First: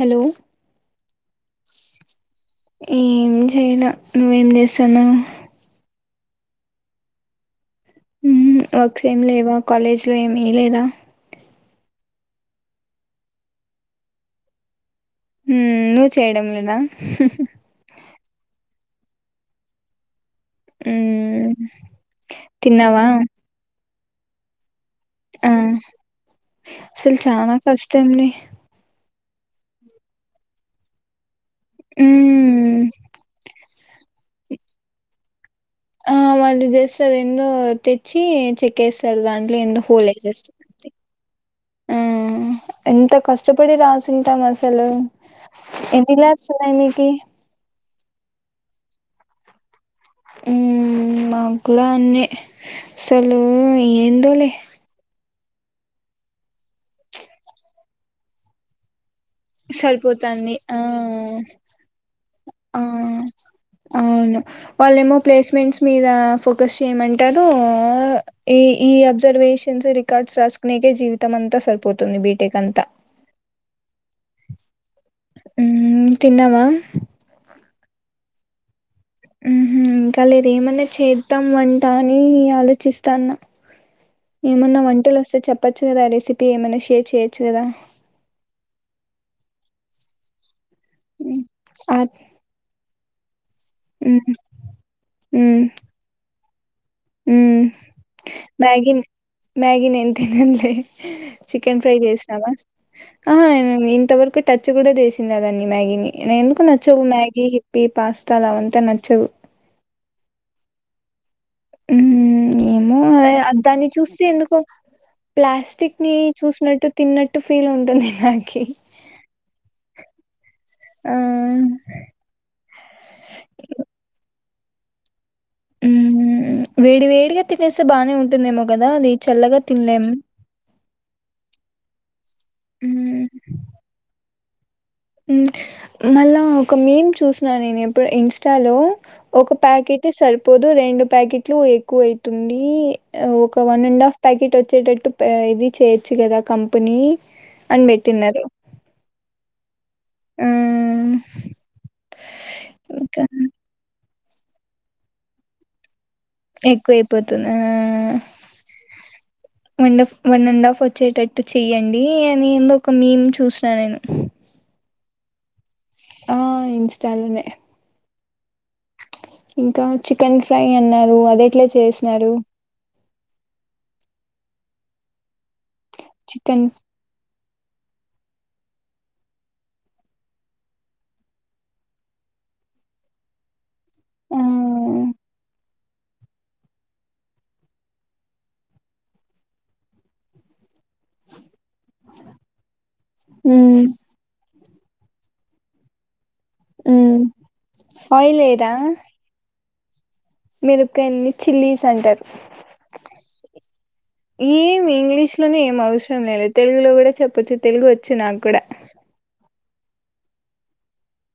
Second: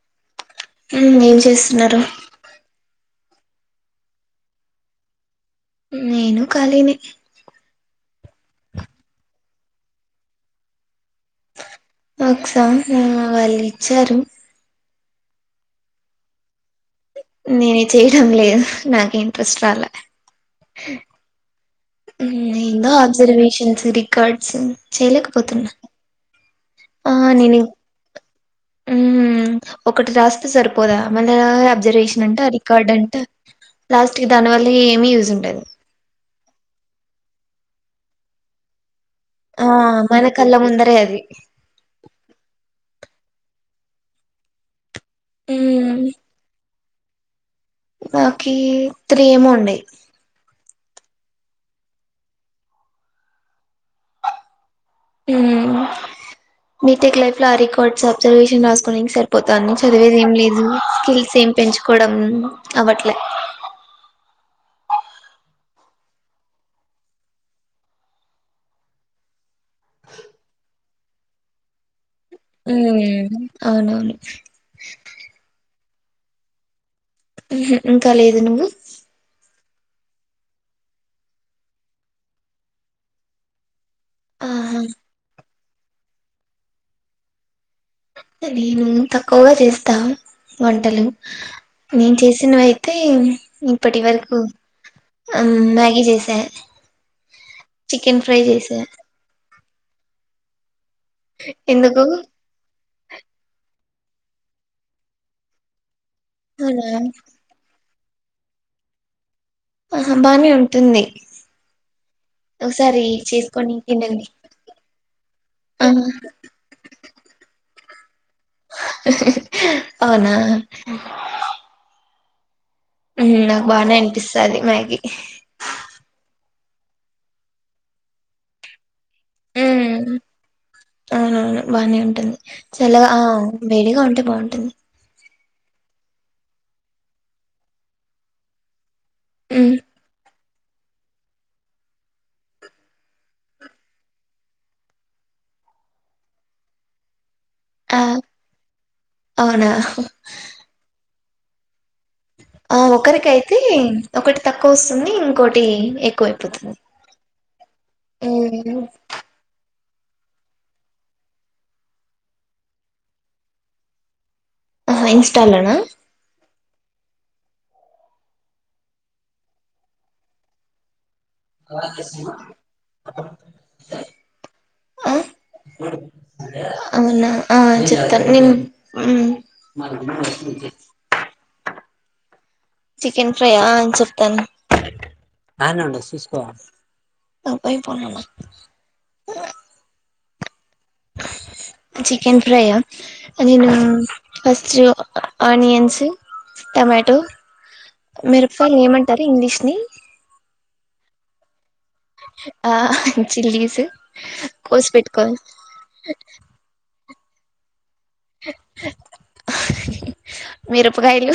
Hello ఏం చేస్తున్నారు ఏం చేయలే నువ్వేం చేసాన్నావు నేను కఖాలినే వర్క్స్ ఏమి లేవా కాలేజ్ లో ఏమి లేదా వర్క్స్ ఆ వాళ్ళు ఇచ్చారు ఉ నువ్వు చేయడం లేదా నను చేయడం లేదు నాకు ఇంట్రెస్ట్ రాల ఆ ఎందో ఆబ్సర్వేషన్స్ రి కర్డ్స్ ఆ చేయలేకపోతున్నా అసలు ఆ చాలా నేను కష్టం లే ఒకటి రాస్తే సరిపోదా మ అబ్జర్వేషన్ అంట మ్మ్ రికార్డ్ అంట లాస్ట్ క దాని వల్ల అ ఏమి ఉస్ ఉంటది ఆ మళ్ళి చేస్తాది ఎన్నో తెచ్చి చెకేస్ అసల్ దాంట్లో ఆ ఎన్నో మన హోలేసేస్త కళ్ళ ముందరే అది ఆ ఎంత కష్ ఇష్టపడి రాసింటాం అసలు ఎన్ని లాబ్స్ ఓయినయ్ కే మాకీ త్రేముండయ్ ఉ మ కూడ అన్నే సలు ఏందోలే మీ టెక్ లైఫ్ లో ఆ రికార్డ్స్ అబ్జర్వేషన్ రాసుకొనికే సర్ పోతాన్ని చదివేది ఏం సరిపోతాంది లేదు ఆ స్కిల్స్ ఏం పెంచుకోవడం అవట్లే వాళ్ళ ఏమో ప్లేస్మెంట్ మీద ఫోక చేయమంటరు ఈ ఆబ్సెర్వెష న్స రికార్డ్స్ రాసుకునేకె జీవిత తమంత సరిపోత్ ఊ అవునవును అ ఉ ఊ తిన్నావా ఉహ్ ఇంకా లేదు నువ్వు ఊహు ఇంకా లేద ఏమన్నా చేద్దాం వంటా అని ఆలోచిస్తన్న ఏమన్నా ఆహా వంటలు వస్తె చెప్ చెప్పచ్చు కదా ఆ రెసిపీ ఏమనా షేర్ చేయచ్చు కదా నేను తక్కువగా చేస్తా వంటలు మ్మ్. ఆ నేను చేసినవయితే తె ఇప్పటి మ్మ్ వరకు ఆ మ్యాగీ చేసా ఊ చికెన్ ఫ్రై చేసా మ్యాగీ మ్యాగీ నేను తినంలే చికెన్ ఫ్రై ఎందుకు చేసినావా ఆహా నెన్ తిం ఇంతవరకు టచ్ కూడా చేసింది అదానీ మ్యాగీని ఇ న ఎందుకు అవునా నచ్చవు మ్యాగీ హిప్పి పాస్తాలవంత నచ్చవు ఆహ బానే ఉంటుంది ఊ ఏమో ఒకసారి ఏ చేసుకొని దాన్ని చూస్తే తినండి ఎందుకు ప్లాస్టిక్ ఆహా ని చూసినట్టు తిన్నట్టు ఫీల్ ఉంటుంది ఉంది నాక్ అవునా ఆ! టది మ్యాగి ఊ వేడి వేడిగా తినేస్తే బాగానే ఉంటుందేమో కదా అది చల్లగా ఉం తినలేం. అవునవును బానే ఉంటుంది చల్లగా హ్మ్. ఆ వేడిగా ఉంటే బాగుం టుంది ఉమ్ మళ్ళా ఒక మేమ్ చూసినను నేను ఎప్పుడు ఇన్స్టాలో ఒక ఉమ్ ప్యాకెట్ సర్ పోదు రెండు ప్యాకెట్లు ఎక్కువ అయితుంది ఒక వన్ అండ్ హాఫ్ ప్యాకెట్ వచ్చేటట్టు ఇది చేయొచ్చు కదా కంపెనీ అని ఆ బెట్టిన్నారు అవునా ఆ ఆ ఇంకా ఒకరికి అయితే ఒకటి తక్కువ వస్తుంది ఇంకోటి ఎ ఎక్కువయిపోతుంది ఆ ఉమ్ వన్డఫ్ వన్ అండ్ హాఫ్ వచ్చేటట్టు చెయ్యండి అని ఏందో ఒక మీమ్ చూసిన నేను ఇన్స్టాలనా ఆ ఇన్స్టాలోనే ఇంకా చికెన్ ఫ్రై అన్నారు అద్ ఎట్లా చేసినారు ఆ చికెన్ అవునా ఆ చికెన్ నీన్ ఉమ్ చికెన్ ఫ్రై అ ఆ! చెప్తాను అపై పొంగన్న చికెన్ ఫ్రై అ నేను హ్మ్. ఫస్ జో ఆనియన్స్ టమాటో హ్మ్ ఆయిల్ మిరపలు ఏమంటారు ఇంగ్లీష్ ని మేరకయల్ని చిల్లీస్ అంటారు ఆ చిల్లీస్ ఏం కోసి ఇంగ్లీష్ పెట్టుకోవాలి లోనే ఏం అవసరం లేదు తెలుగులో కూడా చె కొంచం తెలుగు వ వచ్చు నాకు కూడా ఆ మీరుపుగాయాలు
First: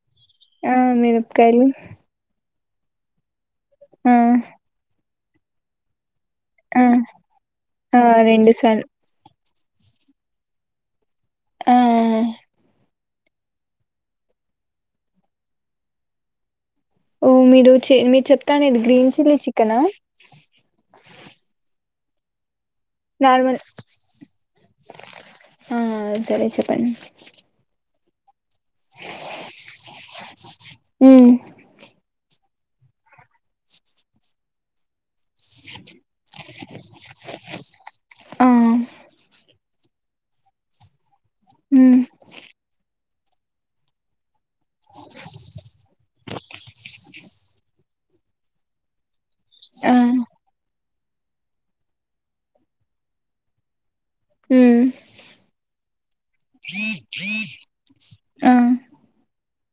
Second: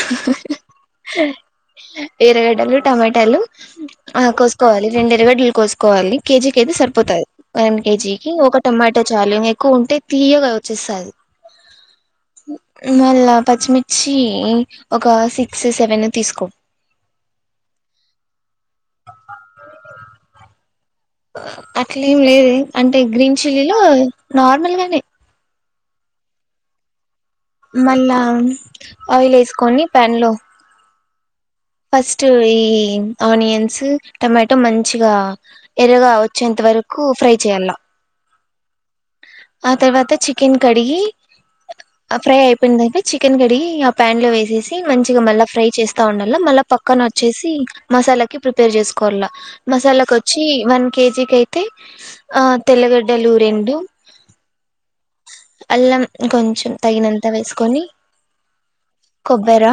ఆ మనుపకాయాలు ఎరగడ్డలు టమాటాలు ఆ కోసుకోవాలి రెండే ఎల్లిగడ్లు కోసుకోవాలి కేజీకి అయితే ఆ సరిపోతది వన్ ఆ కేజీకి రెండు ఒక సార్లు టొమాటా చాలు ఇంగా ఎ కొంటే తీయగా వచ్చేస్తాది ఆ మ్మ్ మళ్ళ పచ్చిమి ర్చి ఒక సిక్స్, సెవెనో తీసుకో ఓ మీరు మీరు చెప్ తనేది గ్రీన్ చిల్లి చికెనా అట్లేం లేదు అంటే గ్రీన్ నార్మల్ చిల్లీలో నార్మల్ గానే సరే చెప్పండి మళ్ళా ఆయిల్ వేసుకొని ప్యాన్ లో మ్మ్ ఫస్ట్ ఈ ఆనియన్స్ టమాటో మంచిగా ఎర్రగా వచ్చేంత వరకు ఫ్రై చేయాల ఆ ఆ తర్వాత చికెన్ కడిగి హ్మ్ ఆ ఫ్రై అయిపోయిందండి చికెన్ కడిగి ఆ పాన్ లో వేసెస్ మంచిగా మళ్ళీ ఫ్రై చేస్తా ఉండాల మళ్ళా పక్కన వచ్చేసి మసాలాకిి ప్రిపేర్ చేసుకోల్ల ఆ మసాలాకొచ్చి వన్ కేజీ కి అయితే ఆ తెల్లగడ్డలు రెండు మ్మ్ అల్లం కొంచెం తగినంత వేసుకొని ఆ కొబ్బెరా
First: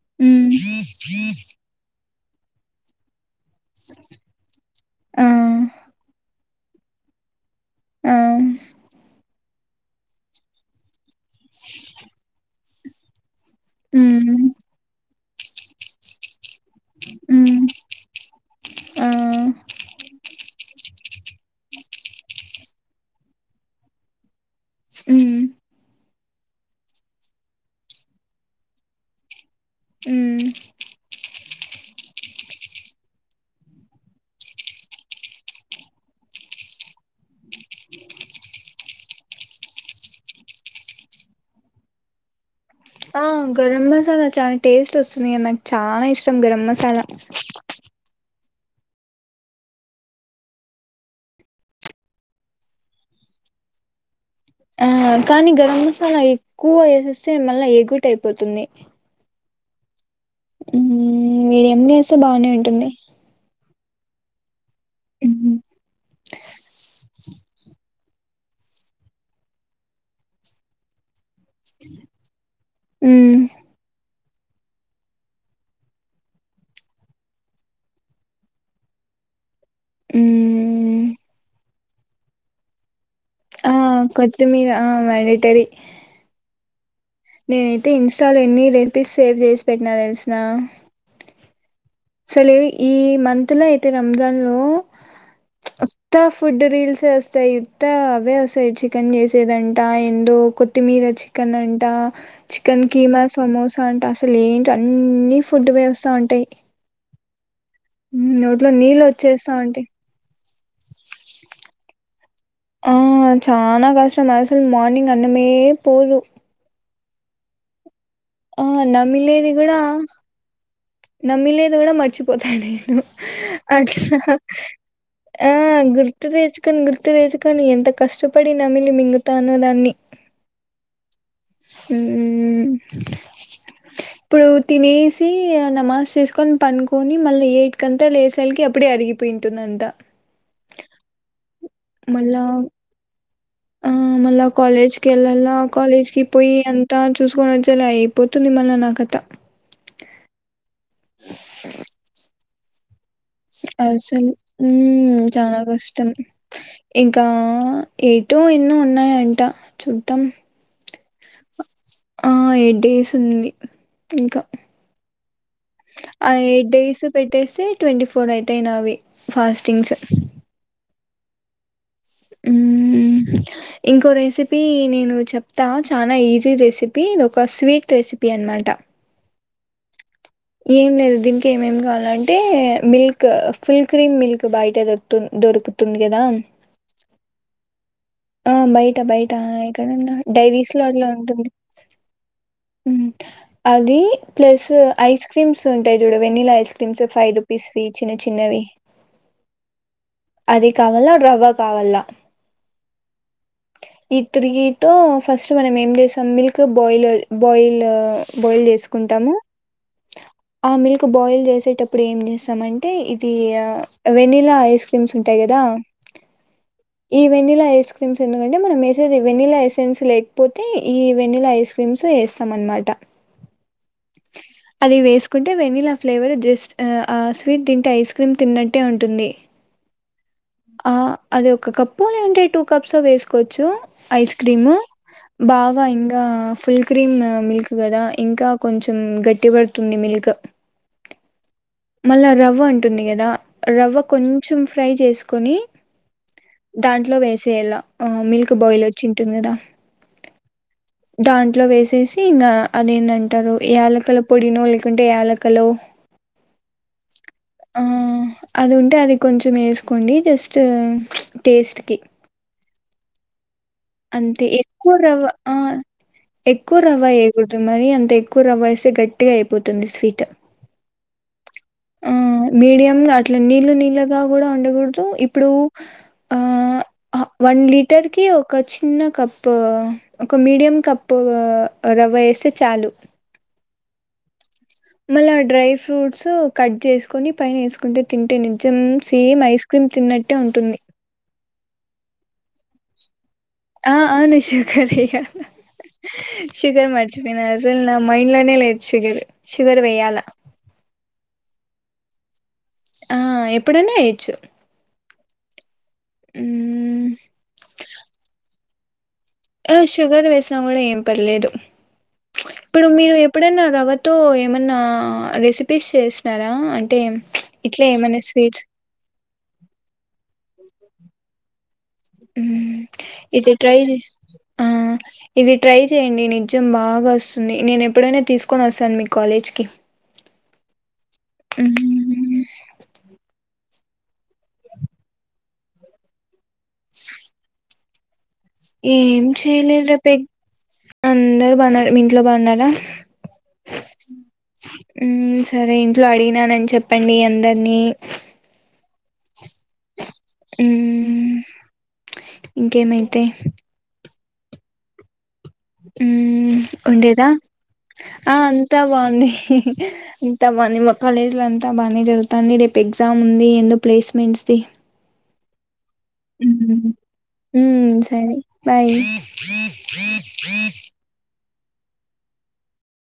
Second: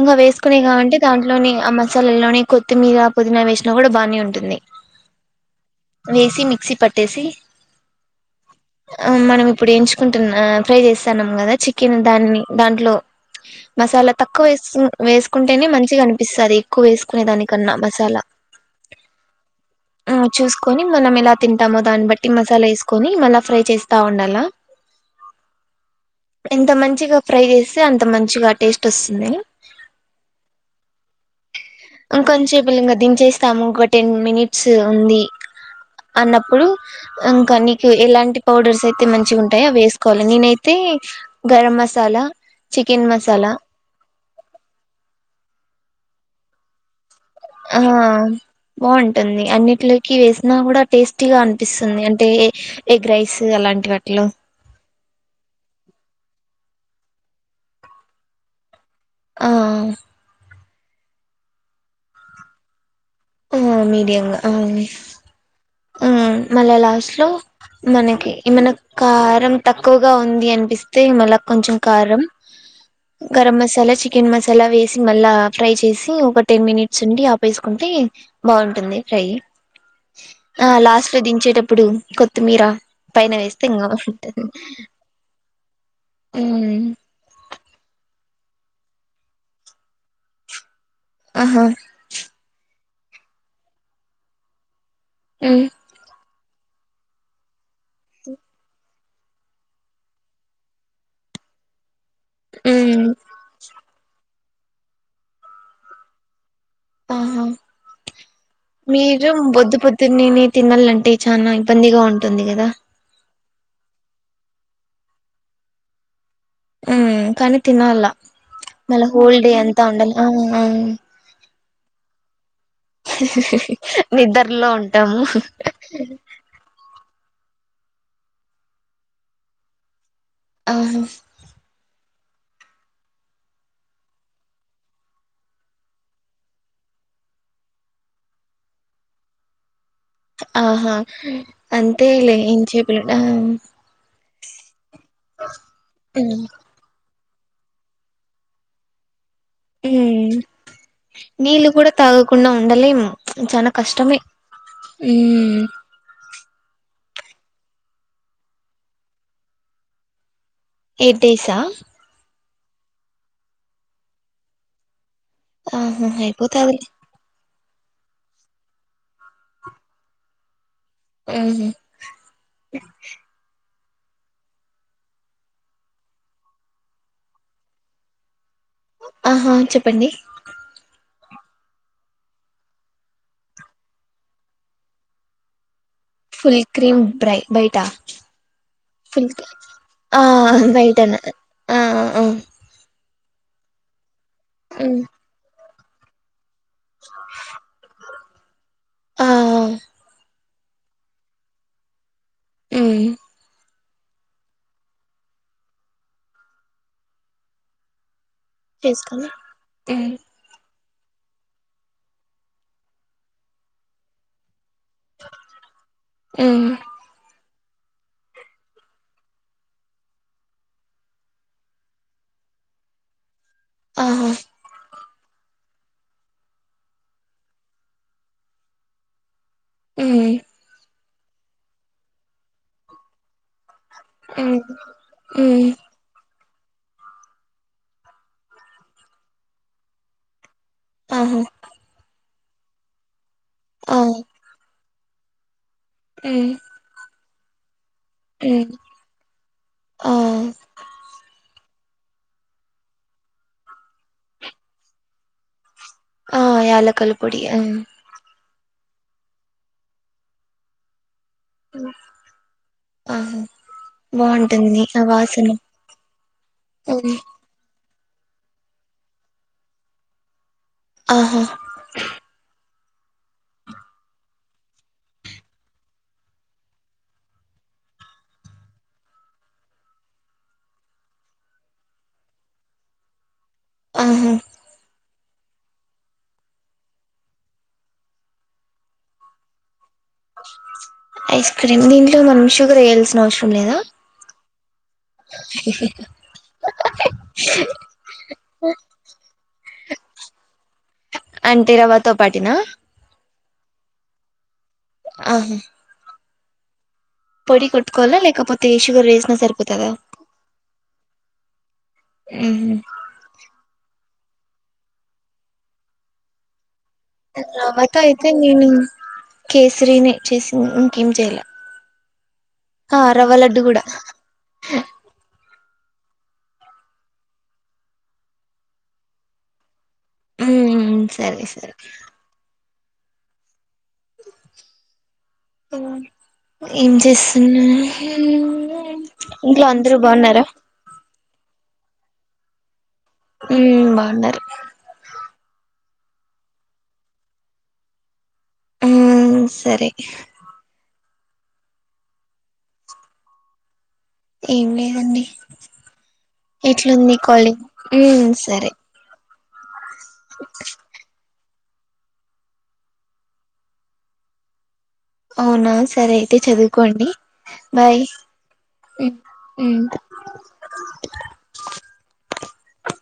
ఇంకా హ్మ్ వేసుకునే కావంటే దాంట్లోని ఆమ్ మ దాన్లలోనే కొత్తిమీరా పుదీనా వేసినా కూడా బానే ఉంటుంది. ఆ వేసి మిక్ క్సి పట్టేసి ఆ ఆ మనం ఇప్పుడు ఎంచుకుంటున్నా ఫ్రై వేస్తాన్నాం కదా చికెన్ దాన్ని దాంట్లో మసాలా హ్మ్ తక్కువ వేసి వేసుకుంటేనే మంచిగా అనిపిస్తది ఎక్కువ వేసుకునే హ్మ్ దానికన్నా మసాలా ఆ ఆ చూసుకొని మనమెలా తింటామో దాని బట్టి మసాలా వేస్ కొని మళ్ళ ఫ్రై చేస్తా ఉండాల మ్మ్ ఎంత మంచిగా ఫ్రై చేస్తే అంత మంచిగా టేస్ట్ వస్తుంది ఉమ్ ఇంకొంచేపులు ఇంకా దించేస్తాము ఒక టెన్ మినిట్స్ ఉంది అన్నప్పుడు ఇంకొన్ని ఎలాంటి పౌడర్స్ అయితే మంచిగా ఉంటాయో అవి వేసుకోవాలి నేనైతే గరం మసాలా చికెన్ ఆ మసాలా గరం మసాలా చానా టేస్ట్ వస్తుందిగా నాకు చానా ఇష్టం ష్టం గరం మసాల ఆహా బాగుంటుంది అన్నింటిలోకి వేసినా కూడా టేస్టీగా అనిపిస్తుంది అంటే ఎగ్ రైస్ అలాంటి వాటిల్లో ఆ కానీ గరం మసాలా ఎక్కువ ఏసేస్తే మళ్ళా ఎగుటయిపోతుంది ఆ మీడియం గా వేస్తే బానే ఉంటుంది ఆ మీడియంగా ఏ ఉమ్ మల్లా లాస్ట్ లో మనకి ఏమన్న కారం తక్కువగా ఉంది అనిపిస్తే మల్లా కొంచం కారం ఉమ్ గరం మసాలా చిక్ చికెన్ మసాలా వేసి మళ్ళా ఫ్రై చేసి ఒక టెన్ మినిట్స్ నుండి ఆపేసుకుంటే బాగుంటుంది ఫ్రై ఆ ఉమ్ లాస్ట్ లో దించేటప్పు ఇప్పుడు కొత్తిమీర పైన వేస్తే ఆ ఇంకా బాగుంటుంది కొత్తిమీరా ఆ మ్యాండటరీ ఉమ్ నేనైతే ఇన్స్ ష్ట లో ఎన్ని రెసిపీస్ సేవ్ చేసి పెట్టినా తెలుసునా ఆహా ఆసలు ఇవి ఈ మంత్ లో అయితే రంజాన్ లో ఉ ఉత్త ఫుడ్ రీల్స్ వస్తాయి ఇట్ట అవే వస్తాయి చికెన్ చేసేదంట ఎందో కొత్తిమీర చికెన్ అంట చికెన్ ఉమ్ కీమా సమోసా అంట అస తిలేంటో అన్ని ఫుడ్ వే వస్త ఉంటాయి ఆహా నోట్లో నీళ్ళు మీరు బొద్దు వచ్చేస్తాంటయి పొద్దున్నేనే తినాలంటే చానా ఇబ్బందిగా ఉం ఉంటుంది గదా ఆ చానా కష్టం అసలు మార్నింగ్ అన్నమే పోదు హ కనీ తినాల్ల ఆ మల్ల హోల్ నమిలేది డే కూడా అంతా ఉండాలి ఆ ఆ నేను గూడ మర్చిపోత త నేను అట్లా నిద్రలో ఉంటాము ఆ గుర్తు తెచ్చుకుని గుర్ గుర్తు తెచుకోని ఎంత కష్టపడి నమిలి మింగుతానో దాన్ని అవును ఉ ఇప్పుడు తినేసి నమాజ్ చేసుకొని పనుకొని మళ్ళ ఏట్కంతా లేసలకి అప్పుడే అరిగిపోయింటుందంత ఆహా అంతే లే మళ్ళా ఏం చెపలట ఆ మళ్ళా కాలేజ్ కెళ్ళాళా కాలేజ్ కి ఉమ్ పొయ్యి అంతా చూసుకోని వచ్చేలా అయిపోతుంది మళ్ళ నా కథ ఉ నీళ్లు కూడా తాగకుండా ఉండలేమ అసలు చనాా ఉమ్ కష్టం ఇంకా ఎటో ఎన్నో ఉన్నాయంట చూద్దాం ఎయిట్ డేసా ఆ ఎయిట్ డేస్ ఉంది ఇంకా ఆహా ఆ ఎయిట్ అయిపోతాదిలే డేస్ పెట్ ట్టేసే ట్వంటీ ఫోర్ అయితేయి నావి ఫాస్టింగ్స్ ఆహ ఉ ఇంకో రెసిపీ నేను చెప్తా చాలా ఈజీ రెసిపీ ఇది ఒక స్వీట్ రెసిపీ అనమాట ఆహా చెప్పండి ఇంకేమేమి కావాలంటే మిల్క్ ఫుల్ క్రీమ్ మిల్క్ బయటే దొ దొరుకుతుంది కదా ఫుల్ క్రీమ్ బ్రై బయటా ఆ బయట బయట ఎక్కడన్నా ఆ డైవీస్ లోలాట్లా బయటన ఉంటుంది ఆ ఆ అది ప్లస్ ఐస్ క్రీమ్స్ ఉంటయ్ జూడవెెనీలాయిస్ క్రీమ్స్ ఫైవ్ రూపీస్ వీచ్ చిన్న చిన్నవి ఆహ్ అద కావల్ల డ్రవ్వ కావల్ల ఉమ్ ఈ తిరిగిటో ఫస్ట్ మనం ఏం చేస్సాం మిల్క్ బాయిలు బాయిల్ బొయిల్ చేసుకొని చేసుకుంటాము ఆ మిల్క్ బాయిల్ చేసేటప్పుడు ఏం చేస్సామంటే ఇది ఆ వెన్నీల ఐస్ క్రీమ్స్ ఉంటాయి గదా ఈ వెన్నీల ఐస్ క్రీమ్స్ ఎందుకంటే మనం వేసేది వెనిలా ఎసెన్స్ లేకపోతే ఈ వెన్నీలా ఐస్ క్రీమ్స్ వేస్తాం అనమాట. ఆహా అది వేస్ కుంటే వెనీలా ఫ్లేవర్ జస్ట్ ఆఆ స్వీట్ తింటే ఐస్ క్రీమ్ తిన్నట్టే ఉంటుంది హ్మ్ ఆ అది ఒక కప్పో లేదంటే టూ కప్సో వేస్ 'కోచ్చు ఐస్ క్రీమ్ బాగా ఇంగా ఫుల్ క్రీమ్ మిల్క్ కదా ఇంకా కొంచెం గట్టిపడుతుంది మిల్క్ ఆహా అలా రవ్వా ఉంటుంది గదా రవ్వ కొంచెం ఫ్రై చేస్ కొనీ దాంట్లో వేస్ సేల ఆ మిల్క్ బాయిల్ వచ్చి ఉంటుంది కదా. ఆ దాంట్లో వేస్ తీసి ఇంగా అదేందంటారు యాలకుల పొడినో లేకుంటే యాలకలు ఆ యాలకల పొడి ఆ అది ఉంటే అది కొంచెం ఏస్ కోండీ జస్ట్ ఆ ప్చ్ ఆహా అంతే బాగుంటుంది ఎక్కువ ఆ రవ్వ వాసన ఆ ఎక్కువ రవ్వ ఎయ్యకూడదు మ కానీ అంత ఎక్కువ రవ్వ ఏస్తే గట్టిగా అయిపోతుంది స్వీట. ఆహా ఆ మీడియం ఊ అట్లా నీళ్ళు నీళ్లుగా గూడా ఉండకూడదూ. ఇప్పుడూ ఆ వన్ లీటర్ కీ ఒక్ ఒక చిన్న కప్పా ఒక మీడియం కప్పు ఆ రవ్వ ఏస్తే చాలు. ఆహా మళ్ళా డ్రై ఫ్రూట్సు కట్ చేసుకొని పైన ఏసుకుంటే తింటే నింజం సేమ్ ఐస్ క్రీమ్ తిన్నట్టే ఉంటుంది. ఐస్ క్రీమ్ దీంట్లో మనం షుగర్ ఏయల్సి ఆ అవును షుగర్ ఎయ్యాలా. ఆ షుగర్ మర్చిపోయినా అసల్ నా మైండ్ లోనే షుగర్. షుగర్ వేయాల అంటే రవ్వతో పాటేనా. ఆ ఎప్పుడన్నా ఏయొచ్చు ఆహా ఊ పొడి కొట్టు కోవాల్నా లేకపోత్ తే షుగర్ వేస్ ఆ షుగర్ వేసినా గూడా ఏం పర్లేదు. ప్చ్ ఇప్పుడు మీరు ఎప్పుడన్నా రవ్వ తో ఏమన్నా రెసిపీస్ చేసినారా అంట్ రవ్వతో అయితే నేను కేసరినే చేసి ఇంకేం చేయలే ఊ ఆ రవ్వ ఇది లడ్డు ట్రై కూడా చెయ్. ఆ ఇది ట్రై చేయండి నిజం బాగా వస్తుంది. నేను ఎప్పుడైనా తీసుకొని వస్తాను మీ కాలేజ్కి. ఊ సరే సరే మ్మ్. [unintelligible] ఏం చేస్తున్నా ఏం చేయలేదు ర పె బాగున్నారా అందరు బాన్నారు మీ ఇంట్లో బాగున్నారా ఉ బాగున్నారు మ్మ్, సరే ఇంట్లో అడిగినానని చెప్పండి అందరినీ ఆ సరే మ్మ్, ఇంకేమైతే ఏం లేదండి ఉ ఎట్లుంది ఉండేదా కాలేజ్ మ్మ్ ఆ సరే అంతా బాగుంది స ఇంతమ్మా నిమ కాలేజ్ల అంత అంత బాగానే జరుగుతుంది రేపు ఎగ్జామ్ ఉంది ఎందో ప్లేస్మెంట్స్ ది అవునా సరే అయితే చదువుకోండి బాయ్ సరే బాయ్ మ్మ్ మ్మ్